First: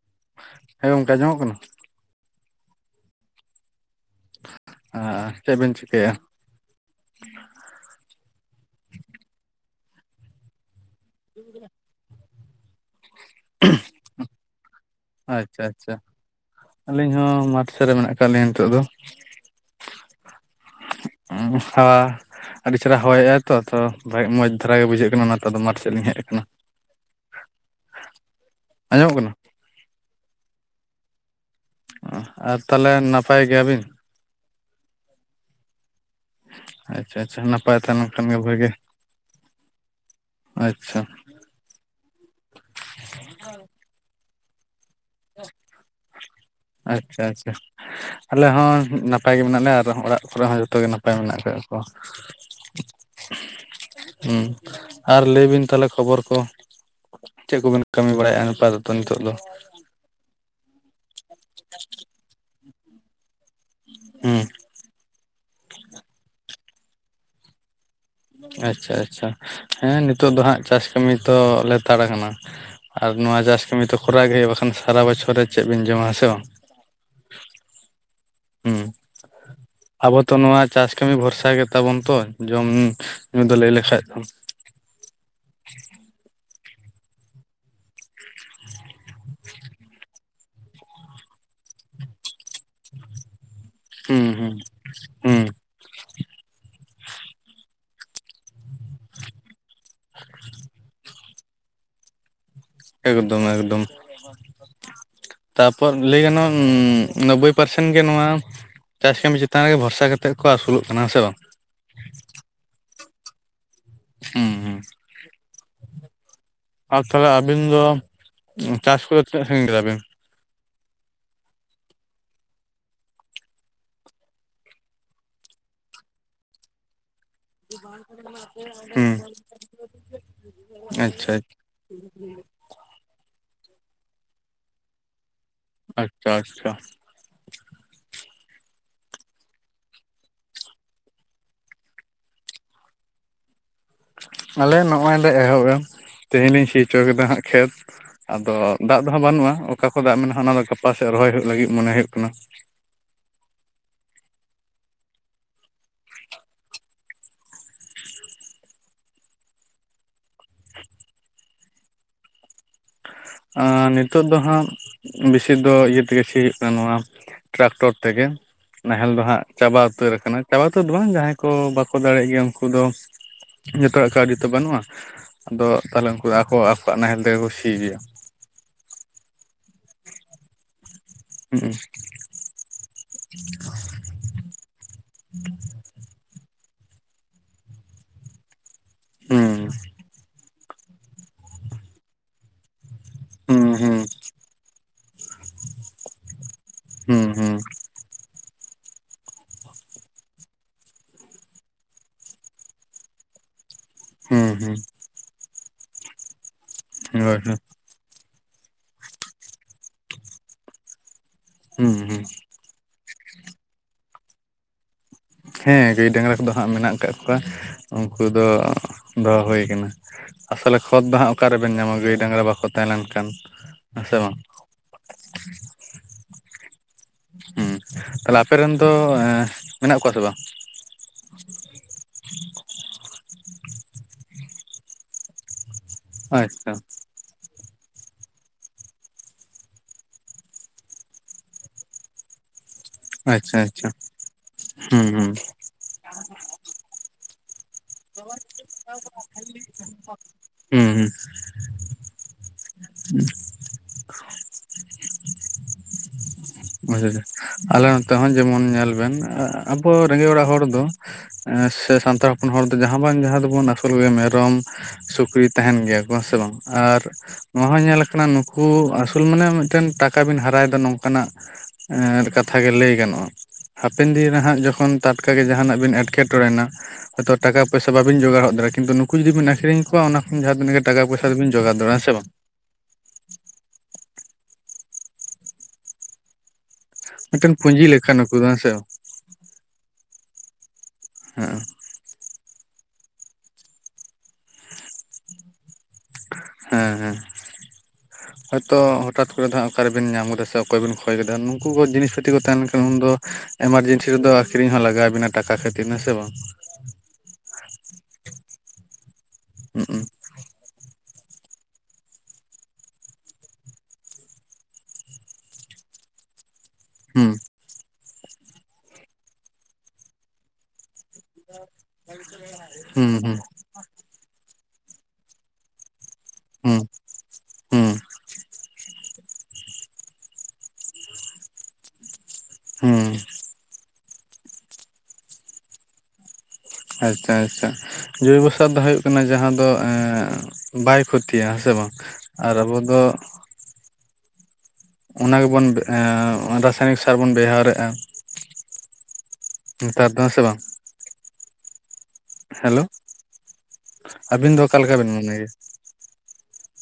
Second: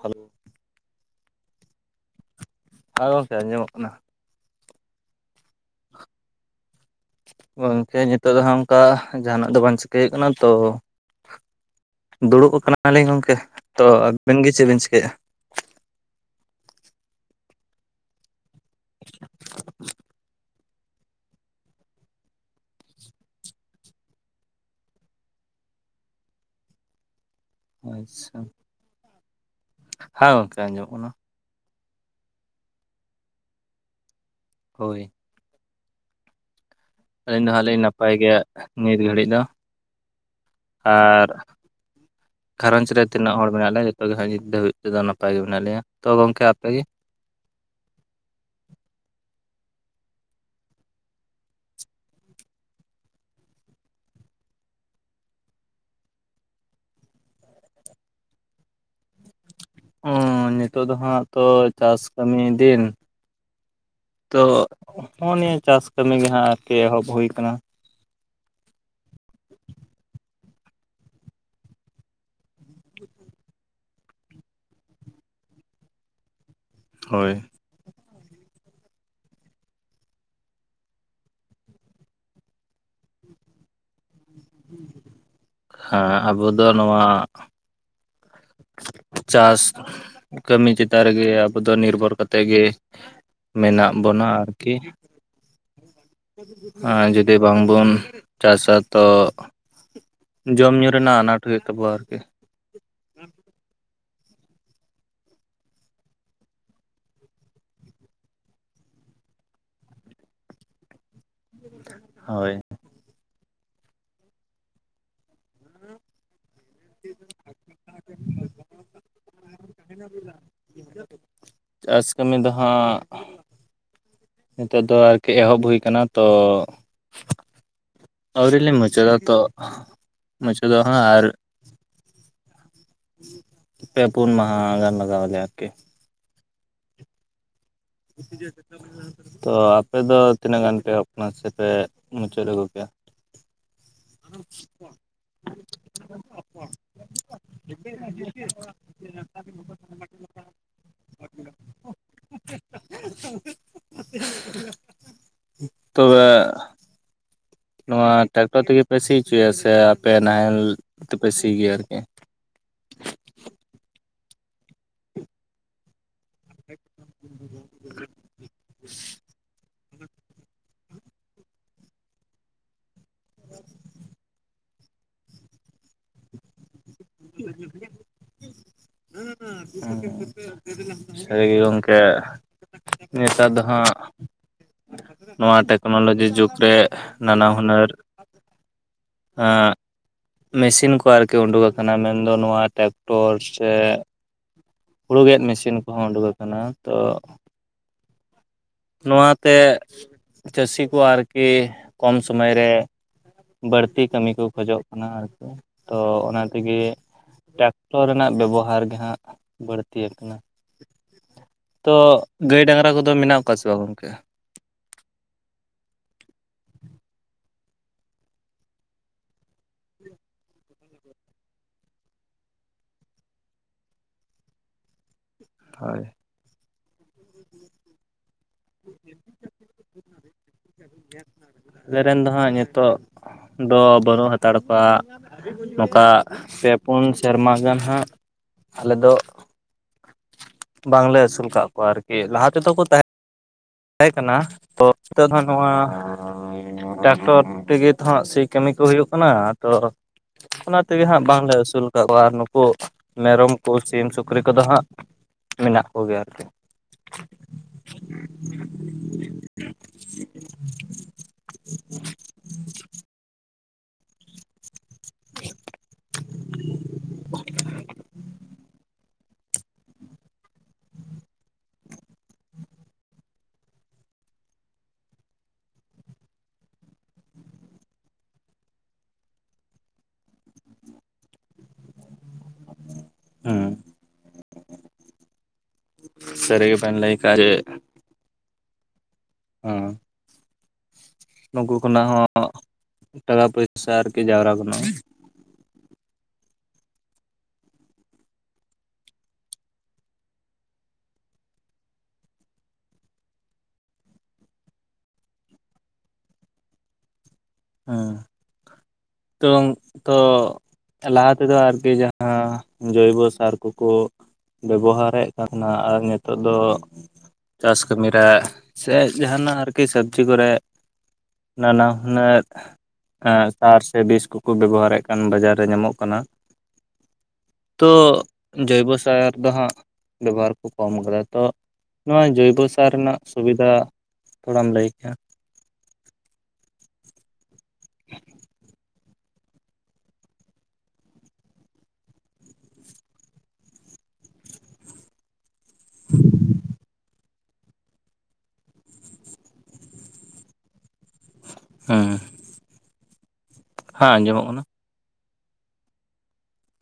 Hello ᱦᱮᱸ ᱜᱚᱝᱠᱮ ᱟᱡᱚᱢᱚᱜ ᱠᱟᱱᱟ᱾ ᱦᱮᱸ ᱜᱚᱝᱠᱮ ᱟᱸᱡᱚᱢᱚᱜ ᱠᱟᱱᱟ᱾ ᱦᱮ ᱪᱮᱫ ᱵᱤᱱ ᱪᱤᱠᱟ. ᱭᱮᱜᱼᱟ? ᱜᱚᱝᱠᱮ ᱱᱤᱛᱚᱜ ᱫᱚ ᱦᱟᱜ ᱚᱱᱠᱟ ᱡᱟᱦᱟᱱᱟᱜ ᱫᱚ ᱵᱟᱝ ᱪᱤᱠᱟᱹᱭ ᱦᱩᱭᱩᱜ ᱠᱟᱱᱟ ᱛᱚ [inaudible] ᱫᱩᱲᱩᱵ ᱠᱟᱱᱟᱞᱤᱧ ᱜᱚᱢᱠᱮ ᱛᱚ ᱟᱵᱤᱱ ᱜᱮ ᱪᱮᱫ ᱵᱤᱱ ᱪᱤᱠᱟᱹᱭᱟ᱾ ᱟᱪᱪᱷᱟ ᱟᱪᱪᱷᱟ ᱟᱹᱞᱤᱧ ᱦᱚᱸ ᱢᱟᱴ ᱥᱮᱫ ᱨᱮ ᱢᱮᱱᱟᱜ ᱟᱠᱟᱫ ᱞᱤᱧᱟ ᱱᱤᱛᱚᱜ ᱫᱚ ᱦᱩ, ᱟᱨ ᱟᱹᱰᱤ ᱪᱮᱨᱦᱨᱟ ᱦᱚᱭ ᱮᱜᱟᱭ ᱛᱚ ᱛᱚ ᱵᱷᱟᱜ ᱢᱚᱡᱽ ᱫᱷᱟᱨᱟ ᱜᱮ ᱵᱩᱡᱷᱟᱹᱜ ᱠᱟᱱᱟ, ᱚᱱᱟᱛᱮ ᱫᱚ ᱢᱟᱴᱷ ᱥᱮᱫ ᱞᱤᱧ ᱦᱮᱡ ᱟᱠᱟᱱᱟ ᱾ [inaudible] ᱟᱪᱪᱷᱟ ᱟᱸᱡᱚᱢᱚᱜ ᱠᱟᱱᱟ ᱾ ᱦᱮᱸ ᱜᱚᱝᱠᱮ ᱟᱸᱡᱚᱢᱚᱜ ᱠᱟᱱᱟ ᱾ ᱟᱨ ᱛᱟᱦᱚᱞᱮ ᱱᱟᱯᱟᱭ ᱜᱮᱭᱟ ᱵᱤᱱ? ᱦᱳᱭ ᱾ ᱟᱪᱷᱟ ᱟᱪᱷᱟ ᱟᱹᱞᱤᱧ ᱫᱚ ᱦᱟᱸᱜ ᱱᱟᱯᱟᱭ ᱞᱤᱧ ᱛᱟᱦᱮ ᱞᱮᱱ ᱠᱷᱟᱱ ᱜᱮᱭᱟ ᱜᱮ ᱵᱷᱟᱹᱜᱮ ᱱᱤᱛ ᱜᱷᱟᱹᱲᱤᱡ ᱫᱚ ᱾ ᱟᱪᱪᱷᱟ ᱟᱨ ᱜᱷᱟᱨᱚᱸᱡᱽ ᱨᱮ ᱛᱤᱱᱟᱹᱜ ᱦᱚᱲ ᱢᱮᱱᱟᱜ ᱞᱮᱭ ᱡᱚᱛᱚᱜᱮ ᱵᱷᱚᱜᱤ ᱱᱤᱛ ᱫᱷᱟᱹᱣᱤᱡ ᱛᱮ ᱱᱟᱯᱟᱭ ᱜᱮ ᱢᱮᱱᱟᱜ ᱞᱮᱭᱟ, ᱛᱚ ᱜᱚᱢᱠᱮ? ᱟᱯᱮᱜᱮ ᱟᱪᱪᱷᱟ ᱟᱪᱪᱷᱟ ᱾ ᱟᱞᱮ ᱦᱚᱸ ᱱᱟᱯᱟᱭ ᱜᱮ ᱢᱮᱱᱟᱜ ᱞᱮᱭ ᱟᱨ ᱚᱲᱟᱜ ᱠᱚᱨᱮ ᱦᱚᱸ ᱡᱚᱛᱚ ᱜᱮ ᱱᱟᱯᱟᱭ ᱢᱮᱱᱟᱜ ᱠᱟᱜ ᱠᱚ ᱾ ᱦᱩᱸ ᱟᱨ ᱞᱟᱹᱭ ᱵᱤᱱ ᱛᱟᱦᱚᱞᱮ ᱠᱷᱚᱵᱚᱨ ᱠᱚ? ᱪᱮᱫ ᱠᱚᱵᱮᱱ ᱠᱟᱹᱢᱤ ᱵᱟᱲᱟ ᱭᱮᱫᱼᱟ, ᱱᱮᱛᱟᱨ ᱫᱚᱛᱚ ᱱᱤᱛᱚᱜ ᱫᱚ ᱚᱸ ᱱᱤᱛᱳ ᱫᱚ ᱦᱟᱜ ᱛᱚ ᱪᱟᱥ ᱠᱟᱹᱢᱤ ᱫᱤᱱ, ᱛᱚ ᱦᱩᱸ ᱼᱼ ᱦᱚᱸ ᱱᱤᱭᱟᱹ ᱪᱟᱥ ᱠᱟᱹᱢᱤ ᱜᱮ ᱦᱟᱸᱜ ᱟᱨᱠᱤ ᱮᱦᱚᱵ ᱦᱩᱭ ᱠᱟᱱᱟ ᱾ ᱟᱪᱪᱷᱟ ᱟᱪᱪᱷᱟ, ᱦᱮᱸ ᱱᱤᱛᱳ ᱫᱚ ᱦᱟᱸᱜ ᱪᱟᱥ ᱠᱟᱹᱢᱤ ᱛᱚ ᱞᱮᱛᱟᱲ ᱟᱠᱟᱱᱟ ᱾ ᱟᱨ ᱱᱚᱣᱟ ᱪᱟᱥ ᱠᱟᱹᱢᱤ ᱛᱚ ᱠᱷᱚᱨᱟ ᱜᱮ ᱦᱩᱭᱩᱜᱼᱟ, ᱵᱟᱠᱷᱟᱱ ᱥᱟᱨᱟ ᱵᱚᱪᱷᱚᱨ ᱨᱮ ᱪᱮᱫ ᱵᱮᱤᱱ ᱡᱚᱢᱟ ᱥᱮ ᱵᱟᱝ ᱾ ᱦᱳᱭ ᱾ ᱦᱩᱸ ᱾ ᱟᱵᱚ ᱛᱚ ᱱᱚᱣᱟ ᱪᱟᱥ ᱠᱟᱹᱢᱤ ᱵᱷᱚᱨᱥᱟ ᱜᱮ ᱛᱟᱵᱚᱱ ᱛᱚ ᱡᱚᱢ ᱧᱩ ᱫᱚ ᱞᱟᱹᱭ ᱞᱮᱠᱷᱟᱡ ᱫᱚ ᱾ ᱦᱮᱸ ᱟᱵᱚ ᱫᱚ ᱱᱚᱣᱟ ᱪᱟᱥ ᱠᱟᱹᱢᱤ ᱪᱮᱛᱟᱱ ᱨᱮᱜᱮ ᱟᱵᱚ ᱫᱚ ᱱᱤᱨᱵᱷᱚᱨ ᱠᱟᱛᱮᱫ ᱜᱮ ᱢᱮᱱᱟᱜ ᱵᱚᱱᱟ ᱟᱨᱠᱤ ᱦᱮᱸ ᱟᱨ ᱡᱩᱫᱤ ᱵᱟᱝᱵᱚᱱ ᱪᱟᱥᱟ ᱛᱚ ᱡᱚᱢ ᱧᱩ ᱨᱮᱱᱟᱜ ᱟᱱᱟᱴ ᱦᱩᱭᱩᱜ ᱛᱟᱵᱚᱣᱟ ᱟᱨᱠᱤ ᱮᱠᱫᱚᱢ ᱮᱠᱫᱚᱢ ᱛᱟᱯᱚᱨ ᱞᱟᱹᱭ ᱜᱟᱱᱚᱜ-ᱟ ᱱᱳᱵᱵᱳᱭ ᱯᱟᱨᱥᱮᱱ ᱜᱮ ᱱᱚᱣᱟ ᱪᱟᱥ ᱠᱟᱹᱢᱤ ᱪᱮᱛᱟᱱ ᱨᱮᱜᱮ ᱵᱷᱚᱨᱥᱟ ᱠᱟᱛᱮᱫ ᱠᱚ ᱟᱹᱥᱩᱞᱚᱜ ᱠᱟᱱᱟ ᱥᱮ ᱵᱟᱝ ᱦᱳᱭ ᱦᱮᱸ ᱦᱮᱸ ᱟᱨ ᱛᱚᱵᱮ ᱟᱹᱵᱤᱱ ᱫᱚ ᱪᱟᱥ ᱠᱚᱫᱚ ᱛᱤᱱᱟᱹᱜ ᱥᱟᱺᱜᱤᱧ ᱠᱮᱫᱟ ᱵᱤᱱ ᱪᱟᱥ ᱠᱟᱹᱢᱤ ᱫᱚ ᱦᱟᱸᱜ ᱱᱤᱛᱳᱜ ᱫᱚ ᱟᱨᱠᱤ ᱮᱦᱚᱵ ᱦᱩᱭ ᱟᱠᱟᱱᱟ ᱛᱚ ᱟᱹᱣᱨᱤ ᱞᱮ ᱢᱩᱪᱟᱹᱫᱟ ᱛᱚ ᱢᱩᱪᱟᱹᱫᱚᱜ ᱦᱩᱸ ᱦᱟᱸᱜ ᱟᱨ ᱟᱪᱪᱷᱟ ᱟᱪᱷᱟ ᱯᱮ ᱯᱩᱱ ᱢᱟᱦᱟ ᱜᱟᱱ ᱞᱟᱜᱟᱣᱟᱞᱮᱭᱟ ᱟᱨᱠᱤ ᱟᱪᱪᱷᱟ ᱟᱪᱪᱷᱟ ᱛᱚ ᱟᱯᱮ ᱫᱚ ᱛᱤᱱᱟᱹᱜ ᱜᱟᱱ ᱯᱮ ᱮᱦᱚᱵ ᱟᱠᱟᱱᱟ [inaudible] ᱥᱮᱯᱮ ᱢᱩᱪᱟᱹᱫ ᱟᱹᱜᱩ ᱠᱮᱜᱼᱟ ᱾ ᱟᱞᱮ ᱱᱚᱜᱼᱚᱭ ᱞᱮ ᱮᱦᱚᱵᱟ ᱛᱮᱦᱤᱧ ᱤᱧ ᱥᱤ ᱦᱚᱪᱚ ᱠᱮᱫᱟ ᱦᱟᱸᱜ ᱠᱷᱮᱛ ᱟᱫᱚ ᱫᱟᱜ ᱫᱚᱦᱚ ᱵᱟᱹᱱᱩᱜᱼᱟ ᱚᱠᱟ ᱠᱚ ᱫᱟᱜ ᱢᱮᱱᱟᱜᱼᱟ ᱚᱱᱟ ᱫᱚ ᱜᱟᱯᱟ ᱥᱮᱫ ᱨᱚᱦᱚᱭ ᱦᱩᱭᱩᱜ ᱞᱟᱹᱜᱤᱫ ᱢᱚᱱᱮ ᱦᱩᱭᱩᱜ ᱠᱟᱱᱟ᱾ ᱛᱚᱵᱮ ᱱᱚᱣᱟ ᱴᱨᱟᱠᱴᱚᱨ ᱛᱮᱜᱮ ᱯᱮ ᱥᱤ ᱦᱚᱪᱚᱭᱟ ᱥᱮ ᱟᱯᱮ ᱱᱟᱦᱮᱞ ᱛᱮᱯᱮ ᱥᱤ ᱜᱮᱭᱟ ᱟᱨᱠᱤ ᱱᱤᱛᱚᱜ ᱫᱚ ᱦᱟᱸᱜ ᱵᱮᱥᱤ ᱫᱚ ᱤᱭᱟᱹ ᱛᱮᱜᱮ ᱥᱤ ᱱᱚᱣᱟ ᱴᱨᱟᱠᱴᱚᱨ ᱛᱮᱜᱮ ᱱᱟᱦᱮᱞ ᱫᱚ ᱦᱟᱸᱜ ᱪᱟᱵᱟ ᱩᱛᱟᱹᱨ ᱟᱠᱟᱱᱟ᱾ ᱪᱟᱵᱟ ᱩᱛᱟᱹᱨ ᱫᱚ ᱵᱟᱝ ᱡᱟᱦᱟᱸᱭ ᱠᱚ ᱵᱟᱠᱚ ᱫᱟᱲᱮᱭᱟᱜ ᱜᱮᱭᱟ ᱩᱱᱠᱩ ᱫᱚ ᱡᱚᱛᱚᱣᱟᱜ ᱠᱟᱹᱣᱰᱤ ᱛᱚ ᱵᱟᱹᱱᱩᱜᱼᱟ ᱟᱫᱚ ᱛᱟᱞᱦᱮ ᱩᱱᱠᱩ ᱫᱚ ᱟᱠᱚ ᱟᱠᱚᱣᱟᱜ ᱱᱟᱦᱮᱞ ᱛᱮᱜᱮ ᱠᱚ ᱥᱤ ᱜᱮᱭᱟ᱾ ᱥᱟᱹᱨᱤ ᱜᱮ ᱦᱩᱸ ᱜᱚᱢᱠᱮ ᱱᱮᱛᱟᱨ ᱫᱚ ᱦᱟᱸᱜ ᱱᱚᱣᱟ ᱴᱮᱠᱱᱳᱞᱚᱡᱤ ᱡᱩᱜᱽ ᱨᱮ ᱱᱟᱱᱟ ᱦᱩᱱᱟᱹᱨ ᱦᱩᱸ ᱢᱮᱥᱤᱱ ᱠᱚ ᱟᱨᱠᱤ ᱩᱰᱩᱠ ᱟᱠᱟᱱᱟ ᱢᱮᱱᱫᱚ ᱱᱚᱣᱟ ᱴᱟ ᱴᱚᱨ ᱥᱮ ᱦᱩᱸ ᱦᱩᱸ ᱦᱩᱲᱩ ᱜᱮᱫ ᱢᱮᱥᱤᱱ ᱠᱚᱦᱚᱸ ᱩᱰᱩᱠ ᱟᱠᱟᱱᱟ ᱛᱚ ᱦᱩᱸ ᱦᱩᱸ ᱱᱚᱣᱟᱛᱮ ᱪᱟᱹᱥᱤ ᱠᱚ ᱟᱨᱠᱤ ᱠᱚᱢ ᱥᱩᱢᱚᱭ ᱨᱮ ᱵᱟᱹᱲᱛᱤ ᱠᱟᱹᱢᱤ ᱠᱚ ᱦᱩᱸ ᱦᱩᱸ ᱠᱷᱚᱡᱚᱜ ᱦᱩᱸ ᱠᱟᱱᱟ ᱟᱨᱠᱤ ᱛᱚ ᱚᱱᱟ ᱛᱮᱜᱮ ᱦᱳᱭ ᱦᱳᱭ ᱴᱚᱨ ᱨᱮᱱᱟᱜ ᱵᱮᱵᱚᱦᱟᱨ ᱜᱮᱦᱟᱸᱜ ᱵᱟᱹᱲᱛᱤᱭᱟ ᱠᱟᱱᱟ ᱾ ᱛᱚ ᱦᱩᱸ ᱜᱟᱹᱭ ᱰᱟᱸᱝᱨᱟ ᱠᱚᱫᱚ ᱢᱮᱱᱟᱜ ᱠᱚᱣᱟ ᱥᱮ ᱵᱟᱝ ᱜᱚᱝᱠᱮ? ᱦᱮᱸ ᱜᱟᱹᱭ ᱰᱟᱸᱝᱨᱟ ᱠᱚᱫᱚ ᱦᱟᱸᱜ ᱢᱮᱱᱟᱜ ᱠᱟᱜ ᱠᱚᱣᱟ ᱩᱱᱠᱩ ᱫᱚ ᱫᱚᱦᱚ ᱦᱩᱭ ᱠᱟᱱᱟ᱾ ᱟᱥᱚᱞᱮ ᱠᱷᱚᱛ ᱫᱚ ᱦᱟᱸᱜ ᱚᱠᱟᱨᱮᱵᱮᱱ ᱧᱟᱢᱟ ᱜᱟᱹᱭ ᱰᱟᱸᱝᱨᱟ ᱵᱟᱠᱚ ᱛᱟᱦᱮᱸ ᱞᱮᱱᱠᱷᱟᱱ ᱦᱮᱸ ᱥᱮ ᱵᱟᱝ? ᱛᱟᱭ, ᱦᱮᱸ ᱛᱟᱦᱞᱮ ᱟᱯᱮᱨᱮᱱ ᱫᱚ ᱢᱮᱱᱟᱜ ᱠᱚᱣᱟ ᱥᱮ ᱵᱟᱝ? ᱟᱞᱮ ᱨᱮᱱ ᱫᱚ ᱦᱟᱸᱜ ᱱᱤᱛᱚᱜ ᱫᱚ ᱵᱟᱹᱱᱩᱜ ᱦᱟᱛᱟᱲ ᱠᱚᱣᱟ ᱱᱚᱝᱠᱟ ᱯᱮ ᱟᱪᱪᱷᱟ ᱯᱩᱱ ᱥᱮᱨᱢᱟ ᱜᱟᱱ ᱦᱟᱸᱜ ᱟᱞᱮ ᱫᱚ, ᱵᱟᱝᱞᱮ ᱟᱹᱥᱩᱞ ᱠᱟᱫ ᱠᱚᱣᱟ ᱟᱨᱠᱤ ᱞᱟᱦᱟ ᱛᱮᱫᱚ ᱠᱚ ᱛᱟᱦᱮᱸ ᱟᱪᱪᱷᱟ ᱟᱪᱷ, ᱛᱟᱦᱮᱸ ᱠᱟᱱᱟ ᱛᱚ ᱱᱤᱛᱚᱜ ᱫᱚ ᱦᱟᱸᱜ ᱱᱚᱣᱟ ᱴᱨᱟᱠᱴᱚᱨ ᱛᱮᱜᱮ ᱦᱟᱸᱜ ᱥᱤ ᱠᱟᱹᱢᱤ ᱠᱚ ᱦᱩᱭᱩᱜ ᱠᱟᱱᱟ ᱛᱚ ᱚᱱᱟ ᱦᱩᱸ ᱛᱮᱜᱮ ᱦᱩᱸ ᱦᱟᱸᱜ ᱵᱟᱝᱞᱮ ᱟᱹᱥᱩᱞ ᱠᱟᱫ ᱠᱚᱣᱟ ᱟᱨ ᱱᱩᱠᱩ ᱢᱮᱨᱚᱢ ᱠᱚ ᱥᱤᱢ ᱥᱩᱠᱨᱤ ᱠᱚᱫᱚ ᱦᱟᱸᱜ ᱢᱮᱱᱟᱜ ᱠᱚᱜᱮᱭᱟ ᱟᱨᱠᱤ᱾ ᱵᱩ [inaudible] ᱟᱞᱮ ᱱᱚᱛᱮ ᱦᱚᱸ ᱡᱮᱢᱚᱱ ᱧᱮᱞ ᱵᱮᱱ ᱟᱵᱚ ᱨᱮᱸᱜᱮᱡ ᱚᱲᱟᱜ ᱦᱚᱲ ᱫᱚ, ᱥᱮ ᱥᱟᱱᱛᱟᱲ ᱦᱚᱯᱚᱱ ᱦᱚᱲ ᱫᱚ ᱡᱟᱦᱟᱸ ᱵᱟᱝ ᱡᱟᱦᱟᱸ ᱫᱚᱵᱚᱱ ᱟᱥᱩᱞ ᱜᱮᱭᱟ ᱢᱮᱨᱚᱢ, ᱥᱩᱠᱨᱤ ᱛᱟᱦᱮᱱ ᱜᱮᱭᱟ ᱠᱚ ᱦᱮᱸ ᱥᱮ ᱵᱟᱝ ᱟᱨ ᱱᱚᱶᱟ ᱦᱚᱸ ᱧᱮᱞᱟ ᱠᱟᱱᱟ ᱱᱩᱠᱩ, ᱟᱥᱩᱞ ᱢᱟᱱᱮ ᱢᱤᱫᱴᱟᱹᱝ ᱴᱟᱠᱟ ᱵᱤᱱ ᱦᱟᱨᱟᱭᱮᱫᱟ ᱱᱚᱝᱠᱟᱱᱟᱜ ᱠᱟᱛᱷᱟ ᱜᱮ ᱞᱟᱹᱭ ᱜᱟᱱᱚᱜᱼᱟ᱾ ᱦᱟᱯᱮᱱ ᱫᱤᱱᱮ ᱨᱮ ᱦᱟᱸᱜ ᱡᱚᱠᱷᱚᱱ ᱴᱟᱴᱠᱟᱜᱮ ᱡᱟᱦᱟᱱᱟᱜ ᱵᱤᱱ ᱮᱴᱠᱮᱴᱚᱬᱮ ᱮᱱᱟ᱾ ᱦᱳᱛᱳ ᱴᱟᱠᱟ ᱯᱚᱭᱥᱟ ᱵᱟᱵᱤᱱ ᱡᱚᱜᱟᱲᱦᱚᱫ ᱫᱟᱲᱮᱭᱟᱜᱼᱟ ᱠᱤᱱᱛᱩ ᱱᱩᱠᱩ ᱡᱩᱫᱤᱵᱤᱱ ᱟᱠᱷᱨᱤᱧ ᱠᱚᱣᱟ ᱚᱱᱟ ᱠᱷᱚᱱ ᱡᱟᱦᱟᱸ ᱛᱤᱱᱟᱹᱜ ᱜᱮ ᱴᱟᱠᱟ ᱯᱚᱭᱥᱟᱵ ᱫᱚᱵᱤᱱ ᱡᱚᱜᱟᱲ ᱫᱟᱲᱮᱭᱟᱜᱼᱟ ᱦᱮᱸ ᱥᱮ ᱵᱟᱝ? ᱦᱩᱸ, ᱥᱟᱹᱨᱤ ᱜᱮᱵᱤᱱ ᱞᱟᱹᱭ ᱠᱟᱜᱟ ᱡᱮ, ᱪᱤ ᱞᱮᱠᱟᱱᱟᱠᱚ, ᱦᱮᱸ ᱥᱮ? ᱚᱸ, ᱦᱮᱸ ᱱᱩᱠᱩ ᱠᱷᱚᱱᱟᱜ ᱦᱚᱸ ᱴᱟᱠᱟ ᱯᱚᱭᱥᱟ ᱟᱨᱠᱤ ᱡᱟᱣᱨᱟ ᱜᱟᱱᱚᱜᱼᱟ᱾ ᱦᱮᱸ, ᱦᱚᱭᱛᱳ ᱦᱚᱴᱟᱛ ᱠᱚᱨᱮ ᱫᱚ ᱚᱠᱟᱨᱮᱵᱤᱱ ᱧᱟᱢ ᱜᱚᱫᱟ ᱥᱮ ᱚᱠᱚᱭ ᱵᱤᱱ ᱠᱷᱚᱭ ᱜᱚᱫᱮᱭᱟ ᱱᱩᱠᱩ ᱠᱚ ᱡᱤᱱᱤᱥ ᱯᱟᱹᱛᱤ ᱠᱚ ᱛᱟᱦᱮᱱ ᱠᱷᱟᱱ ᱩᱱ ᱫᱚ, ᱮᱢᱟᱨᱡᱮᱱᱥᱤ ᱨᱮᱫᱚ ᱟᱠᱷᱨᱤᱧ ᱦᱚᱸ ᱞᱟᱜᱟᱣ ᱟᱵᱤᱱᱟ ᱴᱟᱠᱟ ᱠᱷᱟᱛᱤᱨ ᱦᱮᱸ ᱥᱮ ᱵᱟᱝ? ᱦᱮᱸ ᱛᱚᱝ ᱦᱩᱸ ᱛᱚ, ᱞᱟᱦᱟ ᱛᱮᱫᱚ ᱟᱨᱠᱤ ᱡᱟᱦᱟᱸ ᱡᱳᱭᱵᱚ ᱥᱟᱨ ᱠᱚᱠᱚ, ᱵᱮᱵᱚᱦᱟᱨᱮᱜ ᱠᱟᱱᱟ ᱟᱨ ᱱᱤᱛᱚᱜ ᱫᱚ, ᱦᱩᱸ, ᱪᱟᱥ ᱠᱟᱹᱢᱤᱨᱮ ᱥᱮ ᱡᱟᱦᱟᱱᱟᱜ ᱟᱨᱠᱤ ᱥᱟᱵᱽᱡᱤ ᱠᱚᱨᱮ, ᱱᱟᱱᱟ ᱦᱩᱱᱟᱹᱨ ᱦᱩᱸ ᱦᱩᱸ ᱮᱸ, ᱥᱟᱨ ᱥᱮ ᱵᱤᱥ ᱠᱚᱠᱚ ᱵᱮᱵᱚᱦᱟᱨᱮᱫ ᱠᱟᱱ ᱵᱟᱡᱟᱨ ᱨᱮ ᱧᱟᱢᱚᱜ ᱠᱟᱱᱟ᱾ ᱦᱩᱸ, ᱛᱚ ᱦᱩᱸ ᱡᱳᱚᱭᱵᱚ ᱥᱟᱨ ᱫᱚ ᱦᱟᱸᱜ, ᱵᱮᱵᱚᱦᱟᱨ ᱠᱚ ᱠᱚᱢ ᱠᱟᱫᱟ ᱛᱚ ᱱᱚᱣᱟ, ᱡᱳᱭᱵᱚ ᱥᱟᱨ ᱦᱩᱸ ᱨᱮᱱᱟᱜ ᱥᱩᱵᱤᱫᱷᱟ ᱛᱷᱚᱲᱟᱢ ᱞᱟᱹᱭ ᱠᱮᱭᱟ᱾ ᱟᱪᱪᱷᱟ ᱟᱪᱪᱷᱟ ᱡᱳᱭᱵᱚᱥᱟᱨ ᱫᱚ ᱦᱩᱭᱩᱜ ᱠᱟᱱᱟ ᱡᱟᱦᱟᱸ ᱫᱚ ᱮᱸ, ᱵᱟᱭ ᱠᱷᱚᱛᱤᱭᱟ ᱦᱮᱸ ᱥᱮ ᱵᱟᱝ ᱟᱨ ᱟᱵᱚ ᱫᱚ, ᱚᱱᱟ ᱜᱮᱵᱚᱱ ᱮᱸ ᱨᱟᱥᱟᱭᱱᱤᱠ ᱥᱟᱨ ᱵᱚᱱ ᱵᱮᱣᱦᱟᱨᱮᱜᱼᱟ᱾ ᱱᱮᱛᱟᱨ ᱫᱚ ᱦᱮᱸ ᱥᱮ ᱵᱟᱝ? ᱦᱩᱸ, ᱦᱮᱞᱳ, ᱟᱸᱡᱚᱢᱚᱜ ᱟᱹᱵᱤᱱ ᱫᱚ ᱠᱟᱱᱟ ᱚᱠᱟᱞᱮᱠᱟᱵᱤᱱ ᱢᱚᱱᱮ ᱭᱮᱫᱟ?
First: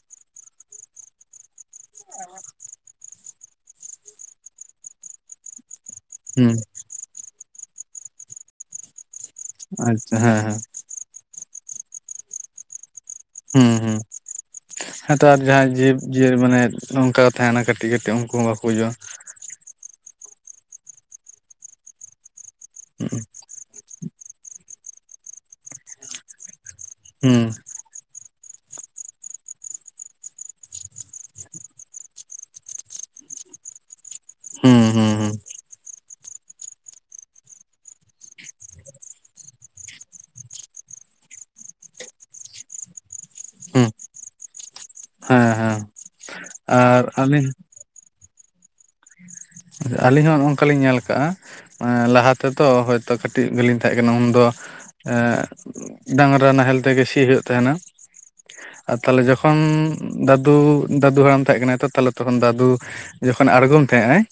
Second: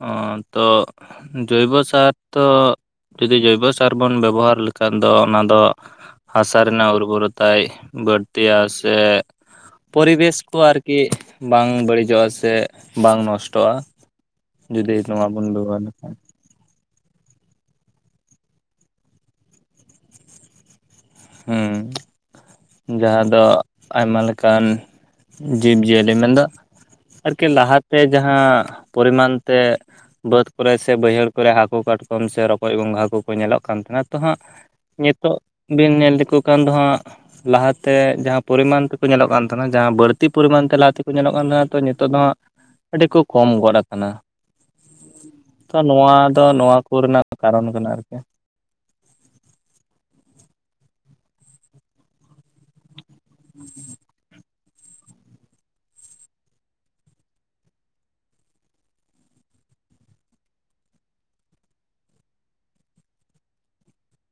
ᱚ, ᱛᱚ ᱡᱳᱭᱵᱚ ᱥᱟᱨ ᱛᱚ, ᱡᱩᱫᱤ ᱡᱳᱭᱵᱚ ᱥᱟᱨ ᱵᱚᱱ ᱵᱮᱵᱚᱦᱟᱨ ᱞᱮᱠᱷᱟᱱ ᱫᱚ ᱚᱱᱟ ᱫᱚ ᱦᱩᱸ ᱦᱟᱥᱟ ᱨᱮᱱᱟᱜ ᱩᱨᱵᱚᱨᱚᱛᱟᱭ ᱵᱟᱹᱲᱛᱤᱭᱟ ᱥᱮ, ᱟᱪᱪᱷᱟ ᱯᱚᱨᱤᱵᱮᱥ ᱦᱮᱸ ᱠᱚ ᱦᱮᱸ ᱟᱨ ᱠᱤ ᱵᱟᱝ ᱵᱟᱹᱲᱤᱡᱚᱜᱼᱟ ᱥᱮ ᱵᱟᱝ ᱱᱚᱥ ᱦᱩᱸ ᱦᱩᱸ᱾ ᱦᱮᱸᱛᱚ ᱟᱨ ᱵᱚᱱ ᱡᱟᱦᱟᱸᱭ ᱵᱮᱵᱚᱦᱟᱨ ᱞᱮᱠᱷᱟᱱ ᱡᱤᱵᱽᱼᱡᱤᱭᱟᱹᱞᱤ ᱢᱟᱱᱮ ᱱᱚᱝᱠᱟ ᱠᱚ ᱛᱟᱦᱮᱸᱱᱟ ᱠᱟᱹᱴᱤᱡ ᱠᱟᱹᱴᱤᱡ ᱩᱱᱠᱩ ᱦᱚᱸ ᱵᱟᱠᱚ ᱜᱩᱡᱩᱜᱼᱟ᱾ ᱦᱩᱸ᱾ ᱦᱩᱸ ᱡᱟᱦᱟᱸ ᱫᱚ ᱟᱭᱢᱟ ᱞᱮᱠᱟᱱ ᱡᱤᱵᱽ ᱡᱤᱭᱟᱹᱞᱤ ᱢᱮᱱᱫᱚ ᱦᱩᱸ ᱟᱨᱠᱤ ᱞᱟᱦᱟ ᱛᱮ ᱡᱟᱦᱟᱸ ᱯᱚᱨᱤᱢᱟᱱ ᱛᱮ ᱵᱟᱹᱫᱽ ᱠᱚᱨᱮ ᱥᱮ ᱵᱟᱹᱭᱦᱟᱹᱲ ᱠᱚᱨᱮ ᱦᱟᱹᱠᱩ ᱠᱟᱴᱠᱚᱢ ᱥᱮ ᱨᱚᱠᱚᱡᱽ ᱜᱚᱸᱜᱷᱟ ᱠᱚᱠᱚ ᱧᱮᱞᱚᱜ ᱠᱟᱱ ᱛᱟᱦᱮᱸᱱᱟ ᱛᱚ ᱦᱟᱸᱜ ᱦᱩᱸ ᱦᱩᱸ ᱧᱮᱛᱳᱜ ᱵᱤᱱ ᱧᱮᱞ ᱞᱮᱠᱚ ᱠᱷᱟᱱ ᱫᱚ ᱦᱟᱸᱜ ᱞᱟᱦᱟᱛᱮ ᱡᱟᱦᱟᱸ ᱯᱚᱨᱤᱢᱟᱱ ᱛᱮᱠᱚ ᱧᱮᱞᱚᱜ ᱠᱟᱱ ᱛᱟᱦᱮᱸᱱᱟ ᱡᱟᱦᱟᱸ ᱵᱟᱹᱲᱛᱤ ᱯᱚᱨᱤᱢᱟᱱ ᱛᱮ ᱞᱟᱦᱟ ᱛᱮᱠᱚ ᱧᱮᱞᱚᱜ ᱠᱟᱱ ᱛᱟᱦᱮᱱᱟ ᱛᱚ ᱧᱮᱛᱳᱜ ᱫᱚ ᱦᱟᱸᱜ ᱟᱹᱰᱤ ᱠᱚ ᱠᱚᱢ ᱜᱚᱫ ᱦᱩᱸ ᱟᱠᱟᱱᱟ, ᱦᱮᱸ ᱛᱚ ᱦᱮᱸ ᱱᱚᱣᱟ ᱫᱚ ᱱᱚᱣᱟ ᱠᱚ ᱟᱨ ᱨᱮᱱᱟᱜ ᱟᱹᱞᱤᱧ ᱠᱟᱨᱚᱱ ᱠᱟᱱᱟ ᱟᱨ ᱟᱹᱞᱤᱧ ᱦᱚᱸ ᱱᱚᱜᱼᱚ ᱱᱚᱝᱠᱟ ᱞᱤᱧ ᱧᱮᱞ ᱠᱟᱜᱼᱟ ᱞᱟᱦᱟ ᱛᱮ ᱛᱚ ᱦᱚᱭᱛᱳ ᱠᱟᱹᱴᱤᱡ ᱜᱮᱞᱤᱧ ᱛᱟᱦᱮᱸᱜ ᱠᱟᱱᱟ ᱩᱱᱫᱚ ᱮᱸ ᱰᱟᱝᱨᱟ ᱱᱟᱦᱮᱞ ᱛᱮᱜᱮ ᱥᱤ ᱦᱩᱭᱩᱜ ᱛᱟᱦᱮᱸᱱᱟ᱾ ᱟᱨ ᱛᱟᱦᱞᱮ ᱡᱚᱠᱷᱚᱱ ᱫᱟᱫᱩ ᱫᱟᱫᱩ ᱦᱟᱲᱟᱢ ᱛᱟᱦᱮᱸᱜ ᱠᱟᱱᱟᱭ ᱛᱚ ᱛᱟᱦᱞᱮ ᱛᱚᱠᱷᱚᱱ ᱫᱟᱫᱩ ᱡᱚᱠᱷᱚᱱ ᱟᱬᱜᱚᱢ ᱛᱟᱦᱮᱸᱜᱟᱭ,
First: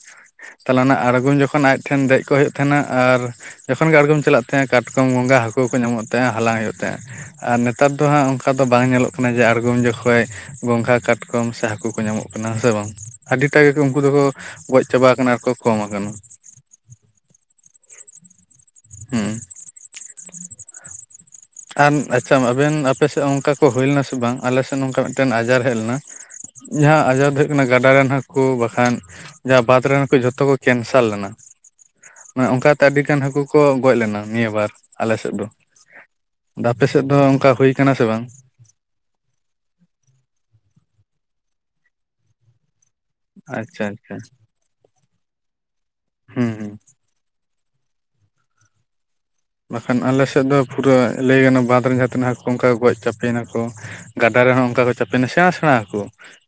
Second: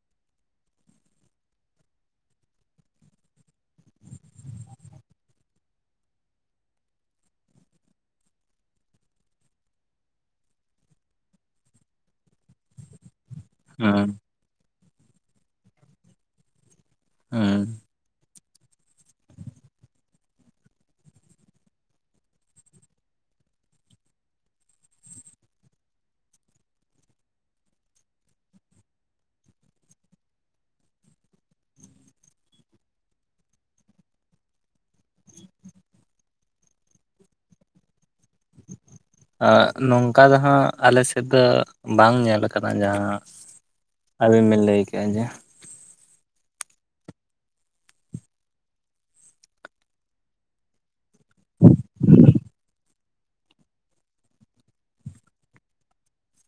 ᱛᱟᱦᱞᱮ ᱚᱱᱟ ᱟᱬᱜᱚᱢ ᱡᱚᱠᱷᱚᱱ ᱟᱡ ᱴᱷᱮᱱ ᱫᱮᱡ ᱠᱚᱜ ᱦᱩᱭᱩᱜ ᱛᱟᱦᱮᱸᱱᱟ ᱟᱨ ᱡᱚᱠᱷᱚᱱ ᱜᱮ ᱟᱬᱜᱚᱢ ᱪᱟᱞᱟᱜ ᱛᱟᱦᱮᱸ ᱠᱟᱴᱠᱚᱢ, ᱜᱚᱸᱜᱷᱟ, ᱦᱟᱹᱠᱩ ᱠᱚ ᱧᱟᱢᱚᱜ ᱛᱟᱦᱮᱸᱜ-ᱟ ᱦᱟᱞᱟᱝ ᱦᱩᱭᱩᱜ ᱛᱟᱦᱮᱸᱜ-ᱟ᱾ ᱟᱨ ᱱᱮᱛᱟᱨ ᱫᱚ ᱦᱟᱸᱜ ᱚᱱᱠᱟ ᱫᱚ ᱵᱟᱝ ᱧᱮᱞᱚᱜ ᱠᱟᱱᱟ ᱡᱮ ᱟᱲᱜᱚᱢ ᱡᱚᱠᱷᱚᱡ ᱜᱚᱸᱜᱷᱟ ᱠᱟᱴᱠᱚᱢ ᱥᱮ ᱦᱟᱹᱠᱩ ᱠᱚ ᱧᱟᱢᱚᱜ ᱠᱟᱱᱟ ᱦᱮᱸ ᱥᱮ ᱵᱟᱝ? ᱟᱹᱰᱤᱴᱟᱜ ᱜᱮ ᱩᱱᱠᱩ ᱦᱩᱸ ᱫᱚᱠᱚ ᱜᱚᱡ ᱪᱟᱵᱟ ᱟᱠᱟᱱᱟ ᱟᱨ ᱠᱚ ᱠᱚᱢ ᱟᱠᱟᱱᱟ᱾ ᱦᱮᱸ᱾ ᱦᱩᱸ᱾ ᱟᱨ ᱟᱪᱪᱷᱟ ᱟᱵᱮᱱ ᱟᱯᱮ ᱥᱮᱫ ᱚᱱᱠᱟ ᱠᱚ ᱦᱩᱭ ᱞᱮᱱᱟ ᱥᱮ ᱵᱟᱝ, ᱟᱞᱮ ᱥᱮᱫ ᱱᱚᱝᱠᱟ ᱢᱤᱫᱴᱮᱱ ᱟᱡᱟᱨ ᱦᱮᱡ ᱞᱮᱱᱟ ᱡᱟᱦᱟᱸ ᱟᱡᱟᱨ ᱫᱚ ᱦᱩᱭᱩᱜ ᱠᱟᱱᱟ ᱜᱟᱰᱟ ᱨᱮᱱ ᱦᱟᱹᱠᱩ ᱵᱟᱠᱷᱟᱱ ᱡᱟᱦᱟᱸ ᱵᱟᱸᱫᱽ ᱨᱮᱱ ᱦᱟᱹᱠᱩ ᱡᱷᱚᱛᱚ ᱠᱚ ᱠᱮᱱᱥᱟᱨ ᱞᱮᱱᱟ, ᱢᱟᱱᱮ ᱚᱱᱠᱟ ᱠᱟᱛᱮ ᱟᱹᱰᱤ ᱜᱟᱱ ᱦᱟᱹᱠᱩ ᱠᱚ ᱜᱚᱡ ᱞᱮᱱᱟ ᱱᱤᱭᱟᱹ ᱵᱟᱨ ᱟᱞᱮ ᱥᱮᱫ ᱫᱚ, ᱟᱫᱚ ᱟᱯᱮ ᱥᱮᱫ ᱫᱚ ᱚᱱᱠᱟ ᱦᱩᱭ ᱟᱠᱟᱱᱟ ᱥᱮ ᱵᱟᱝ? ᱮᱸ ᱱᱚᱝᱠᱟ ᱫᱚ ᱦᱟᱸᱜ ᱟᱞᱮ ᱥᱮᱫ ᱫᱚ ᱵᱟᱝ ᱧᱮᱞ ᱟᱠᱟᱱᱟ ᱡᱟᱦᱟᱸ ᱟᱪᱪᱷᱟ ᱟᱪᱪᱷᱟ, ᱟᱵᱤᱱ ᱵᱤᱱ ᱞᱟᱹᱭ ᱠᱮᱜᱼᱟ ᱡᱮ ᱦᱩᱸ ᱦᱩᱸ᱾ ᱵᱟᱠᱷᱟᱱ ᱟᱞᱮ ᱥᱮᱫ ᱫᱚ ᱯᱩᱨᱟᱹ ᱞᱟᱹᱭ ᱜᱟᱱᱚᱜ-ᱥ ᱵᱟᱸᱫᱽ ᱨᱮᱱ ᱡᱟᱦᱟᱸ ᱛᱱᱟᱹᱜ ᱦᱟᱹᱠᱩ ᱚᱱᱠᱟ ᱠᱚ ᱜᱚᱡ ᱪᱟᱯᱮᱱᱟᱠᱚ ᱜᱟᱰᱟ ᱨᱮᱦᱚᱸ ᱚᱱᱠᱟ ᱠᱚ ᱪᱟᱯᱮᱱᱟ ᱥᱮᱬᱟ ᱥᱮᱬᱟ ᱦᱟᱹᱠᱩ᱾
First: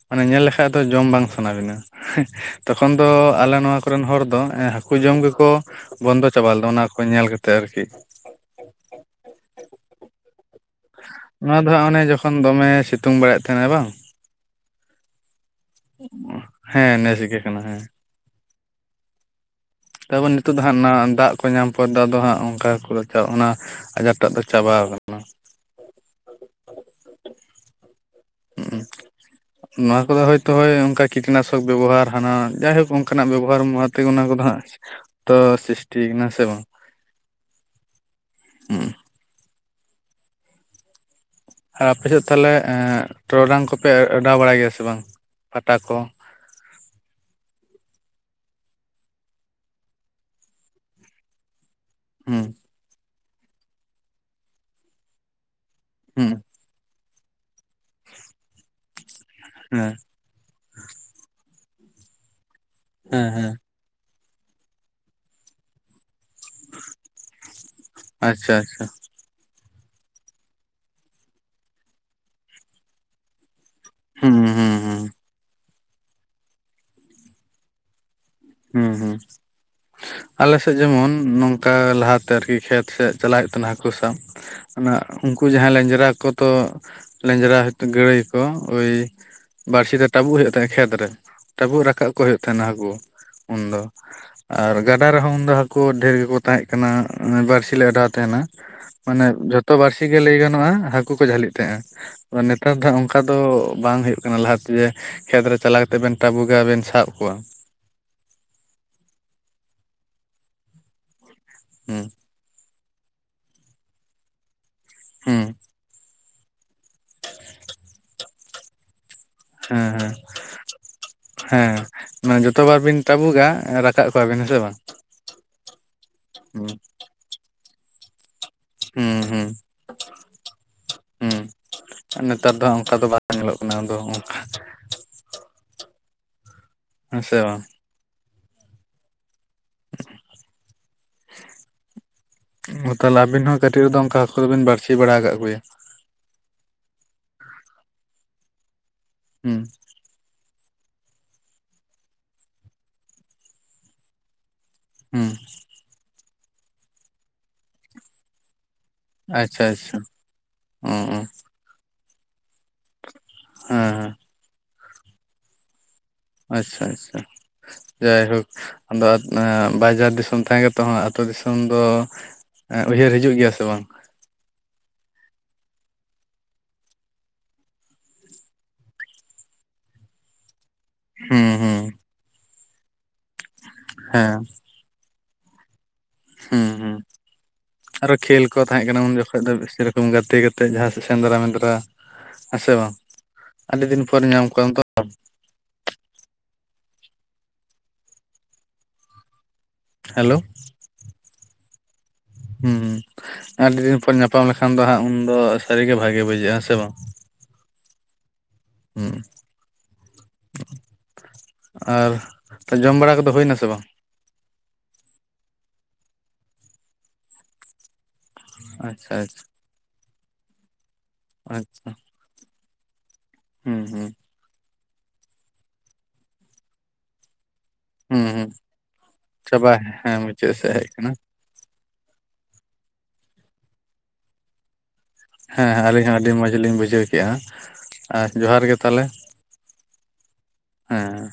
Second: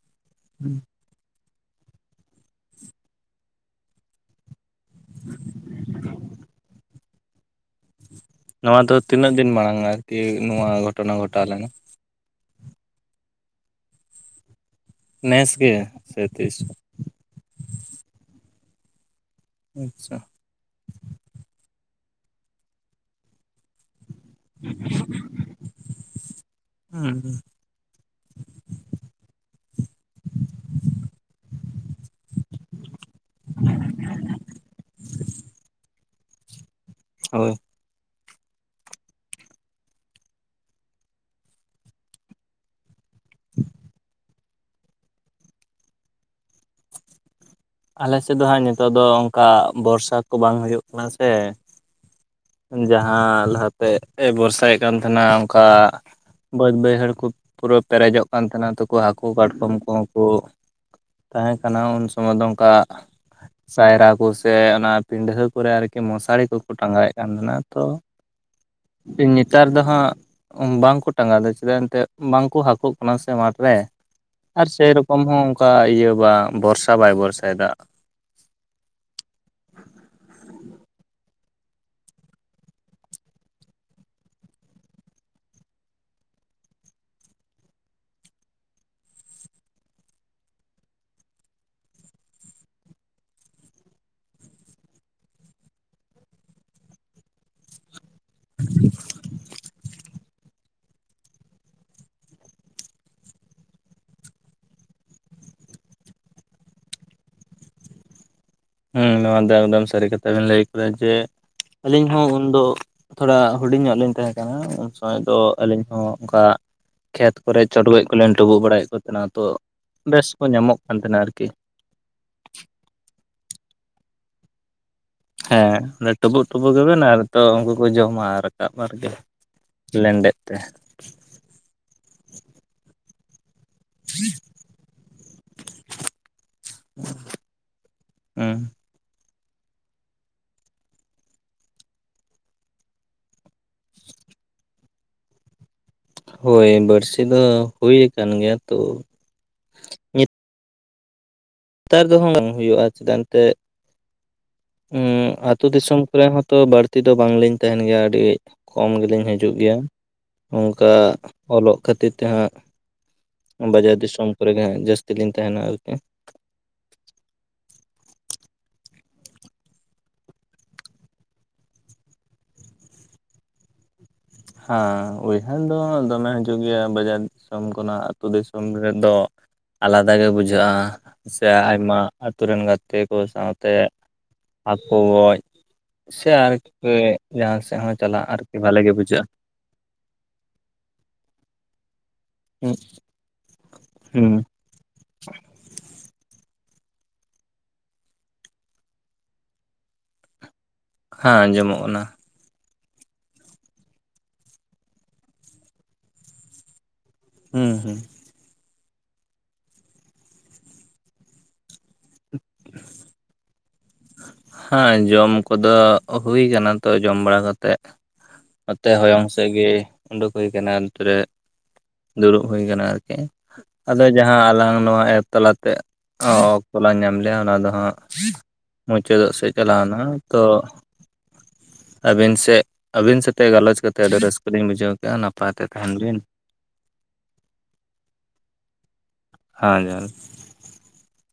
ᱢᱟᱱᱮ ᱧᱮᱞ ᱞᱮᱠᱷᱟᱡ ᱫᱚ ᱡᱚᱢ ᱵᱟᱝ ᱥᱟᱱᱟ ᱵᱤᱱᱟ, ᱛᱚᱠᱷᱚᱱ ᱫᱚ ᱟᱞᱮ ᱱᱚᱣᱟ ᱠᱚᱨᱮᱱ ᱦᱚᱲ ᱫᱚ, ᱮᱸ ᱦᱟ ᱠᱩ ᱡᱚᱢ ᱜᱮᱠᱚ ᱵᱚᱱᱫᱚ ᱪᱟᱵᱟ ᱞᱮᱫᱟ ᱚᱱᱟ ᱠᱚ ᱧᱮᱞ ᱠᱟᱛᱮᱫ ᱟᱨᱠᱤ᱾ ᱱᱚᱣᱟ ᱫᱚ ᱛᱤᱱᱟᱹᱜ ᱫᱤᱱ ᱢᱟᱲᱟᱝ ᱟᱨᱠᱤ ᱱᱚᱣᱟ ᱜᱷᱚᱴᱚᱱᱟ ᱜᱷᱚᱴᱟᱣ ᱚᱱᱟ ᱞᱮᱱᱟ? ᱫᱚ ᱦᱟᱸᱜ ᱚᱱᱮ ᱡᱚᱠᱷᱚᱱ ᱫᱚᱢᱮ ᱥᱤᱛᱩᱝ ᱵᱟᱲᱟᱭᱮᱫ ᱛᱟᱦᱮᱱᱟᱭ ᱵᱟᱝ᱾ ᱱᱮᱥ ᱜᱮ? ᱥᱮ ᱛᱤᱥ ᱦᱮᱸ ᱱᱮᱥ ᱜᱮ ᱠᱟᱱᱟ ᱦᱮᱸ᱾ ᱟᱪᱪᱷᱟ ᱛᱟᱯᱚᱨ ᱱᱤᱛᱳᱜ ᱫᱚ ᱦᱟᱸᱜ ᱱᱟ ᱫᱟᱜ ᱠᱚ ᱧᱟᱢ ᱯᱚᱨ ᱫᱚ ᱟᱫᱚ ᱦᱟᱸᱜ ᱚᱱᱠᱟ ᱚᱱᱟ ᱟᱡᱟᱨ ᱴᱟᱜ ᱫᱚ ᱪᱟᱵᱟᱣ ᱠᱟᱱᱟ᱾ ᱚ ᱚ᱾ ᱦᱩᱸ᱾ ᱱᱚᱣᱟ ᱠᱚᱫᱚ ᱦᱳᱭᱛᱚ ᱦᱳᱭ ᱚᱱᱠᱟ ᱠᱤᱴᱱᱟᱥᱚᱠ ᱵᱮᱵᱚᱦᱟᱨ ᱦᱟᱱᱟ ᱡᱟᱭᱦᱳᱠ ᱚᱱᱠᱟᱱᱟᱜ ᱵᱮᱵᱚᱦᱟᱨ ᱢᱟ ᱛᱮᱜᱮ ᱚᱱᱟ ᱠᱚᱫᱚ ᱦᱟᱸᱜ ᱛᱚ ᱥᱨᱤᱥᱴᱤ ᱠᱟᱱᱟ, ᱦᱮᱸ ᱥᱮ ᱵᱟᱝ? ᱦᱳᱭ᱾ ᱦᱩᱸ᱾ ᱟᱨ ᱟᱯᱮ ᱥᱮᱫ ᱛᱟᱦᱞᱮ ᱮᱸ ᱴᱚᱨᱚᱰᱟᱝ ᱠᱚᱯᱮ ᱚᱰᱟᱣ ᱵᱟᱲᱟᱭ ᱜᱮᱭᱟ ᱥᱮ ᱵᱟᱝ ᱯᱟᱴᱟ ᱠᱚ? ᱟᱞᱮ ᱥᱮᱫ ᱫᱚ ᱦᱟᱸᱜ ᱱᱤᱛᱚᱜ ᱫᱚ ᱚᱱᱠᱟ ᱵᱚᱨᱥᱟ ᱠᱚ ᱵᱟᱝ ᱦᱩᱭᱩᱜ ᱠᱟᱱᱟ ᱥᱮ, ᱦᱩᱸ᱾ ᱡᱟᱦᱟᱸ ᱞᱟᱦᱟᱛᱮ ᱮ ᱵᱚᱨᱥᱟᱭᱮᱫ ᱠᱟᱱ ᱛᱟᱦᱮᱱᱟ ᱚᱱᱠᱟ ᱦᱩᱸ ᱵᱟᱹᱫᱽ ᱵᱟᱹᱭᱦᱟᱹᱲ ᱠᱚ ᱯᱩᱨᱟᱹ ᱯᱮᱨᱮᱡᱚᱜ ᱠᱟᱱ ᱛᱟᱦᱮᱱᱟ ᱛᱚ ᱠᱚ ᱦᱟᱹᱠᱩ ᱠᱟᱴᱠᱚᱢ ᱦᱮᱸ ᱠᱚᱦᱚᱸ ᱠᱚ ᱛᱟᱦᱮᱸ ᱠᱟᱱᱟ ᱩᱱ ᱥᱚᱢᱚᱭ ᱫᱚ ᱚᱱᱠᱟ ᱦᱮᱸ ᱦᱮᱸ᱾ ᱥᱟᱭᱨᱟ ᱠᱚ ᱥᱮ ᱚᱱᱟ ᱯᱤᱸᱰᱷᱟᱹ ᱠᱚᱨᱮ ᱟᱨᱠᱤ ᱢᱚᱥᱟᱨᱤ ᱠᱚᱠᱚ ᱴᱟᱸᱜᱟᱣᱮᱫ ᱠᱟᱱ ᱛᱟᱦᱮᱱᱟ᱾ ᱛᱚ ᱟᱪᱪᱷᱟ ᱟᱪᱪᱷᱟ᱾ ᱱᱮᱛᱟᱨ ᱫᱚ ᱦᱟᱸᱜ ᱵᱟᱝᱠᱚ ᱴᱟᱸᱜᱟᱣᱮᱫᱟ ᱪᱮᱫᱟᱜ ᱮᱱᱛᱜ ᱵᱟᱝᱠᱚ ᱦᱟᱹᱠᱩᱜ ᱠᱟᱱᱟ ᱥᱮ ᱢᱟᱴ ᱨᱮ᱾ ᱦᱩᱸ ᱟᱨ ᱦᱩᱸ ᱥᱮᱭ ᱦᱩᱸ ᱨᱚᱠᱚᱢ ᱦᱚᱸ ᱚᱱᱠᱟ ᱤᱭᱟᱹ ᱵᱟ ᱵᱚᱨᱥᱟ ᱵᱟᱭ ᱵᱚᱨᱥᱟᱭᱮᱫᱟ᱾ ᱦᱩᱸ ᱦᱩᱸ᱾ ᱟᱞᱮ ᱥᱮᱫ ᱡᱮᱢᱚᱱ ᱱᱚᱝᱠᱟ ᱞᱟᱦᱟᱛᱮ ᱟᱨᱠᱤ ᱠᱷᱮᱛ ᱥᱮᱫ ᱪᱟᱞᱟᱜ ᱦᱩᱭᱩᱜ ᱛᱟᱦᱮᱱᱟ ᱦᱟᱹᱠᱩ ᱥᱟᱵ᱾ ᱚᱱᱟ ᱩᱱᱠᱩ ᱡᱟᱦᱟᱸᱭ ᱞᱮᱸᱡᱨᱟ ᱠᱚᱛᱚ ᱞᱮᱸᱡᱨᱟ ᱦᱟᱛ ᱜᱟᱹᱲᱟᱹᱭ ᱠᱚ ᱳᱭ ᱵᱟᱹᱲᱥᱤ ᱛᱮ ᱴᱟᱵᱩᱜ ᱦᱩᱭᱩᱜ ᱛᱟᱦᱮᱸ ᱠᱷᱮᱛ ᱨᱮ ᱴᱟᱵᱩᱜ ᱨᱟᱠᱟᱵ ᱠᱚ ᱦᱩᱭᱩᱜ ᱛᱟᱦᱮᱸᱱᱟ ᱦᱟᱹᱠᱩ᱾ ᱩᱱᱫᱚ, ᱟᱨ ᱜᱟᱰᱟ ᱨᱮᱦᱚᱸ ᱩᱱᱫᱚ ᱦᱟᱹᱠᱩ ᱰᱷᱮᱨ ᱜᱮᱠᱚ ᱛᱟᱦᱮᱸᱜ ᱠᱟᱱᱟ ᱮᱸ ᱵᱟᱹᱲᱥᱤ ᱞᱮ ᱟᱰᱟ ᱛᱟᱦᱮᱸᱱᱟ, ᱢᱟᱱᱮ ᱡᱷᱚᱛᱚ ᱵᱟᱹᱲᱥᱤ ᱜᱮ ᱞᱟᱹᱭ ᱜᱟᱱᱚᱜᱼᱟ ᱦᱟᱹᱠᱩ ᱠᱚ ᱡᱷᱟᱹᱞᱤᱜ ᱛᱟᱦᱮᱸᱜ-ᱟ᱾ ᱵᱟᱠᱷᱟᱱ ᱱᱮᱛᱟᱨ ᱫᱚ ᱚᱱᱠᱟ ᱫᱚ ᱵᱟᱝ ᱦᱩᱭᱩᱜ ᱠᱟᱱᱟ ᱞᱟᱦᱟ ᱛᱮ ᱡᱮ ᱠᱷᱮᱛ ᱨᱮ ᱪᱟᱞᱟᱣ ᱠᱟᱛᱮᱫ ᱵᱮᱱ ᱴᱟᱵᱩᱜᱟ ᱟᱨ ᱵᱮᱱ ᱥᱟᱵ ᱠᱚᱣᱟ᱾ ᱦᱮᱸ ᱱᱚᱣᱟ ᱫᱚ ᱮᱠᱫᱚᱢ ᱥᱟᱹᱨᱤ ᱠᱟᱛᱷᱟ ᱵᱮᱱ ᱞᱟᱹᱭ ᱠᱟᱫᱟ ᱡᱮ, ᱦᱩᱸ ᱟᱹᱞᱤᱧ ᱦᱚᱸ ᱩᱱᱫᱚ ᱛᱷᱚᱲᱟ ᱦᱩᱰᱤᱧ ᱧᱚᱜ ᱞᱤᱧ ᱛᱟᱦᱮᱸ ᱠᱟᱱᱟ ᱩᱱ ᱥᱚᱢᱚᱭ ᱫᱚ ᱦᱩᱸ ᱟᱹᱞᱤᱧ ᱦᱚᱸ ᱚᱱᱠᱟ ᱠᱷᱮᱛ ᱠᱚᱨᱮ ᱪᱚᱰᱜᱚᱡ ᱠᱚᱞᱤᱧ ᱴᱟᱵᱩᱜ ᱵᱟᱲᱟᱭᱮᱫ ᱠᱚ ᱛᱟᱦᱮᱱᱟ ᱛᱚ ᱦᱮᱸ ᱦᱮᱸ ᱵᱮᱥ ᱠᱚ ᱧᱟᱢᱚᱜ ᱠᱟᱱ ᱛᱟᱦᱮᱱᱟ ᱟᱨᱠᱤ᱾ ᱦᱮᱸ ᱢᱟᱱᱮ ᱡᱚᱛᱚ ᱵᱟᱨ ᱵᱤᱱ ᱴᱟᱵᱩᱜᱟ, ᱮᱸ ᱨᱟᱠᱟᱵ ᱠᱚᱣᱟᱵᱤᱱ ᱦᱮᱸ ᱥᱮ ᱵᱟᱝ? ᱦᱮᱸ ᱟᱫᱚ ᱴᱩᱵᱩᱜ ᱦᱩᱸ ᱴᱩᱵᱩᱜᱟ ᱵᱮᱱ ᱟᱨ ᱛᱚ ᱩᱱᱠᱩ ᱠᱚ ᱡᱚᱢᱟ ᱟᱨ [unintelligible] ᱟᱨᱠᱤ ᱦᱩᱸ ᱦᱩᱸ ᱞᱮᱸᱰᱮᱫ ᱛᱮ᱾ ᱦᱩᱸ, ᱟᱨ ᱱᱮᱛᱟᱨ ᱫᱚ ᱦᱟᱸᱜ ᱚᱱᱠᱟ ᱫᱚ ᱵᱟᱝ ᱧᱮᱞᱚᱜ ᱠᱟᱱᱟ ᱟᱫᱚ ᱚᱱᱠᱟ᱾ ᱦᱮ ᱥᱮ ᱵᱟᱝ? ᱦᱩᱸ [inaudible] ᱚ ᱛᱟᱦᱞᱮ ᱟᱵᱤᱱ ᱦᱚ ᱠᱟᱹᱴᱤᱡ ᱨᱮᱫᱚ ᱚᱱᱠᱟ ᱦᱟᱹᱠᱩ ᱫᱚᱵᱤᱱ ᱵᱟᱹᱲᱥᱤ ᱵᱟᱲᱟ ᱠᱟᱜ ᱠᱚᱜᱮᱭ-ᱟ? ᱦᱳᱭ ᱵᱟᱹᱲᱥᱤ ᱫᱚ ᱦᱩᱭ ᱟᱠᱟᱱ ᱜᱮᱭᱟ ᱛᱚ ᱦᱩᱸ᱾ ᱛᱟᱨ ᱫᱚ [inaudible] ᱦᱩᱭᱩᱜᱼᱟ ᱪᱮᱫᱟᱜ ᱱᱚᱛᱮ ᱩᱸ ᱦᱩᱸ ᱟᱛ ᱛᱩ ᱫᱤᱥᱚᱢ ᱠᱚᱨᱮ ᱦᱚᱸᱛᱚ ᱵᱟᱹᱲᱛᱤ ᱫᱚ ᱵᱟᱝ ᱞᱤᱧ ᱛᱟᱦᱮᱱ ᱜᱮᱭᱟ ᱟᱹᱰᱤ ᱠᱚᱢ ᱜᱮᱞᱤᱧ ᱦᱤᱡᱩᱜ ᱟᱪᱪᱷᱟ ᱜᱮᱭᱟ, ᱟᱪᱪᱷᱟ ᱚ ᱚᱝᱠᱟ ᱚ ᱦᱮᱸ ᱚᱞᱚᱜ ᱠᱷᱟᱹᱛᱤᱨ ᱛᱮ ᱦᱟᱸᱜ ᱵᱟᱡᱟᱨ ᱦᱮᱸ ᱫᱤᱥᱚᱢ ᱠᱚᱨᱮ ᱜᱮ ᱦᱟᱸᱜ ᱡᱟᱹᱥᱛᱤ ᱞᱤᱧ ᱛᱟᱦᱮᱱᱟ ᱟᱨᱠᱤ᱾ ᱟᱪᱪᱷᱟ ᱟᱪᱪᱷᱟ᱾ ᱡᱟᱭ ᱦᱳᱠ ᱟᱫᱚ ᱮᱸ ᱵᱟᱡᱟᱨ ᱫᱤᱥᱚᱢ ᱛᱟᱦᱮ ᱠᱟᱛᱮᱫ ᱦᱚᱸ ᱟᱹᱛᱳ ᱫᱤᱥᱚᱢ ᱫᱚ ᱮᱸ ᱩᱭᱦᱟᱹᱨ ᱦᱤᱡᱩᱜ ᱜᱮᱭᱟ ᱥᱮ ᱵᱟᱝ? ᱦᱮᱸ ᱩᱭᱦᱟᱹᱨ ᱫᱚ ᱫᱚᱢᱮ ᱦᱤᱡᱩᱜ ᱜᱮᱭᱟ ᱵᱟᱡᱟᱨ ᱫᱤᱥᱚᱢ ᱠᱷᱚᱱᱟᱜ ᱟᱹᱛᱩ ᱫᱤᱥᱚᱢ ᱨᱮᱫᱚ, ᱟᱞᱟᱫᱟ ᱜᱮ ᱵᱩᱡᱷᱟᱹᱜᱼᱟ ᱥᱮ ᱦᱩᱸ ᱦᱩᱸ ᱟᱭᱢᱟ ᱟᱹᱛᱩ ᱨᱮᱱ ᱜᱟᱛᱮ ᱠᱚ ᱥᱟᱶᱟᱛᱮ ᱦᱮᱸ ᱦᱟᱹᱠᱩ ᱜᱚᱡ ᱥᱮ ᱦᱩᱸ ᱟᱨᱠᱤ ᱦᱩᱸ ᱡᱟᱦᱟᱸ ᱥᱮᱫ ᱦᱚ ᱪᱟᱞᱟᱜ ᱟᱨᱠᱤ ᱵᱷᱟᱞᱮ ᱜᱮ ᱵᱩᱡᱷᱟᱹᱜᱼᱟ᱾ ᱛᱳᱜ ᱫᱚ ᱥᱮ ᱨᱚᱠᱚᱢ ᱜᱟᱛᱮ ᱠᱟᱛᱮᱫ ᱡᱟᱦᱟᱸ ᱥᱮᱫ ᱥᱮᱸᱫᱽᱨᱟ ᱢᱮᱸᱫᱽᱨᱟ, ᱦᱮ ᱥᱮ ᱦᱩᱸ ᱵᱟᱝ? ᱟᱹᱰᱤ ᱫᱤᱱ ᱯᱚᱨᱮ ᱧᱟᱢ ᱠᱚᱣᱟ ᱛᱚ᱾ [inaudible] ᱦᱮᱞᱳ᱾ ᱦᱮᱸ ᱟᱸᱡᱚᱢᱚᱜ ᱠᱟᱱᱟ᱾ ᱦᱩᱸ ᱟᱹᱰᱤ ᱫᱤᱱ ᱯᱚᱨᱮ ᱧᱟᱯᱟᱢ ᱞᱮᱠᱷᱟᱱ ᱫᱚ ᱦᱟᱸᱜ ᱩᱱᱫᱚ ᱥᱟᱹᱨᱤ ᱜᱮ ᱵᱷᱟᱜᱮ ᱵᱩᱡᱷᱟᱹᱜᱼᱟ, ᱦᱮ-ᱥᱮ ᱵᱟᱝ? ᱦᱩᱸ ᱦᱩᱸ᱾ ᱦᱩᱸ ᱦᱩᱸ᱾ ᱟᱨ ᱛᱚ ᱡᱚᱢ ᱵᱟᱲᱟ ᱠᱚᱫᱚ ᱦᱩᱭᱱᱟ ᱥᱮ ᱵᱟᱝ? ᱦᱟᱸ ᱡᱚᱢ ᱠᱚᱫᱚ ᱦᱩᱭ ᱠᱟᱱᱟ ᱛᱚ ᱡᱚᱢ ᱵᱟᱲᱟ ᱠᱟᱛᱮᱫ ᱱᱚᱛᱮ ᱟᱪᱪᱷᱟ ᱦᱚᱭᱚᱝ ᱟᱪᱪᱷᱟ ᱥᱮᱫ ᱜᱮ ᱩᱰᱩᱠ ᱦᱩᱭ ᱠᱟᱱᱟ ᱱᱚᱛᱮ ᱨᱮ ᱟᱪᱪᱷᱟ᱾ ᱫᱩᱲᱩᱵ ᱦᱩᱭ ᱟᱠᱟᱱᱟ ᱟᱨᱠᱤ, ᱦᱩᱸ ᱟᱫᱚ ᱦᱩᱸ ᱡᱟ ᱦᱟ ᱟᱞᱟᱝ ᱱᱚᱣᱟ ᱮᱯ ᱛᱟᱞᱟ ᱛᱮ ᱚᱠᱛᱚ ᱞᱟᱝ ᱧᱟᱢ ᱞᱮᱜ-ᱟ ᱚᱱᱟ ᱫᱚ ᱦᱟᱸᱜ ᱦᱩᱸ ᱦᱩᱸ ᱢᱩᱪᱟᱹᱫᱚᱜ ᱥᱮᱫ ᱪᱟᱞᱟᱣᱱᱟ ᱛᱚ ᱪᱮᱫ ᱠᱟᱱᱟ? ᱟᱹᱵᱤᱱ ᱥᱮᱫ ᱟᱹᱵᱤᱱ ᱥᱟᱛᱮ ᱜᱟᱞᱚᱪ ᱠᱟᱛᱮ ᱟᱹᱰᱤ ᱨᱟᱹᱥᱠᱟᱹ ᱞᱤᱧ ᱵᱩᱡᱷᱟᱹᱣ ᱠᱮᱜᱼᱟ ᱱᱟᱯᱟᱭ ᱛᱮ ᱦᱮᱸ ᱦᱮᱸ ᱛᱟᱦᱮᱱ ᱟᱹᱞᱤᱧ ᱦᱚ ᱵᱤᱱ ᱟᱹᱰᱤ ᱢᱚᱸᱡᱽ ᱞᱤᱧ ᱵᱩᱡᱷᱟᱹᱣ ᱠᱮᱜᱼᱟ, ᱟᱨ ᱡᱚᱸᱦᱟᱨ ᱜᱮ ᱛᱟᱦᱚᱞᱮ᱾ ᱦᱳᱭ ᱡᱚᱦᱟᱸᱨ᱾ ᱦᱮᱸ᱾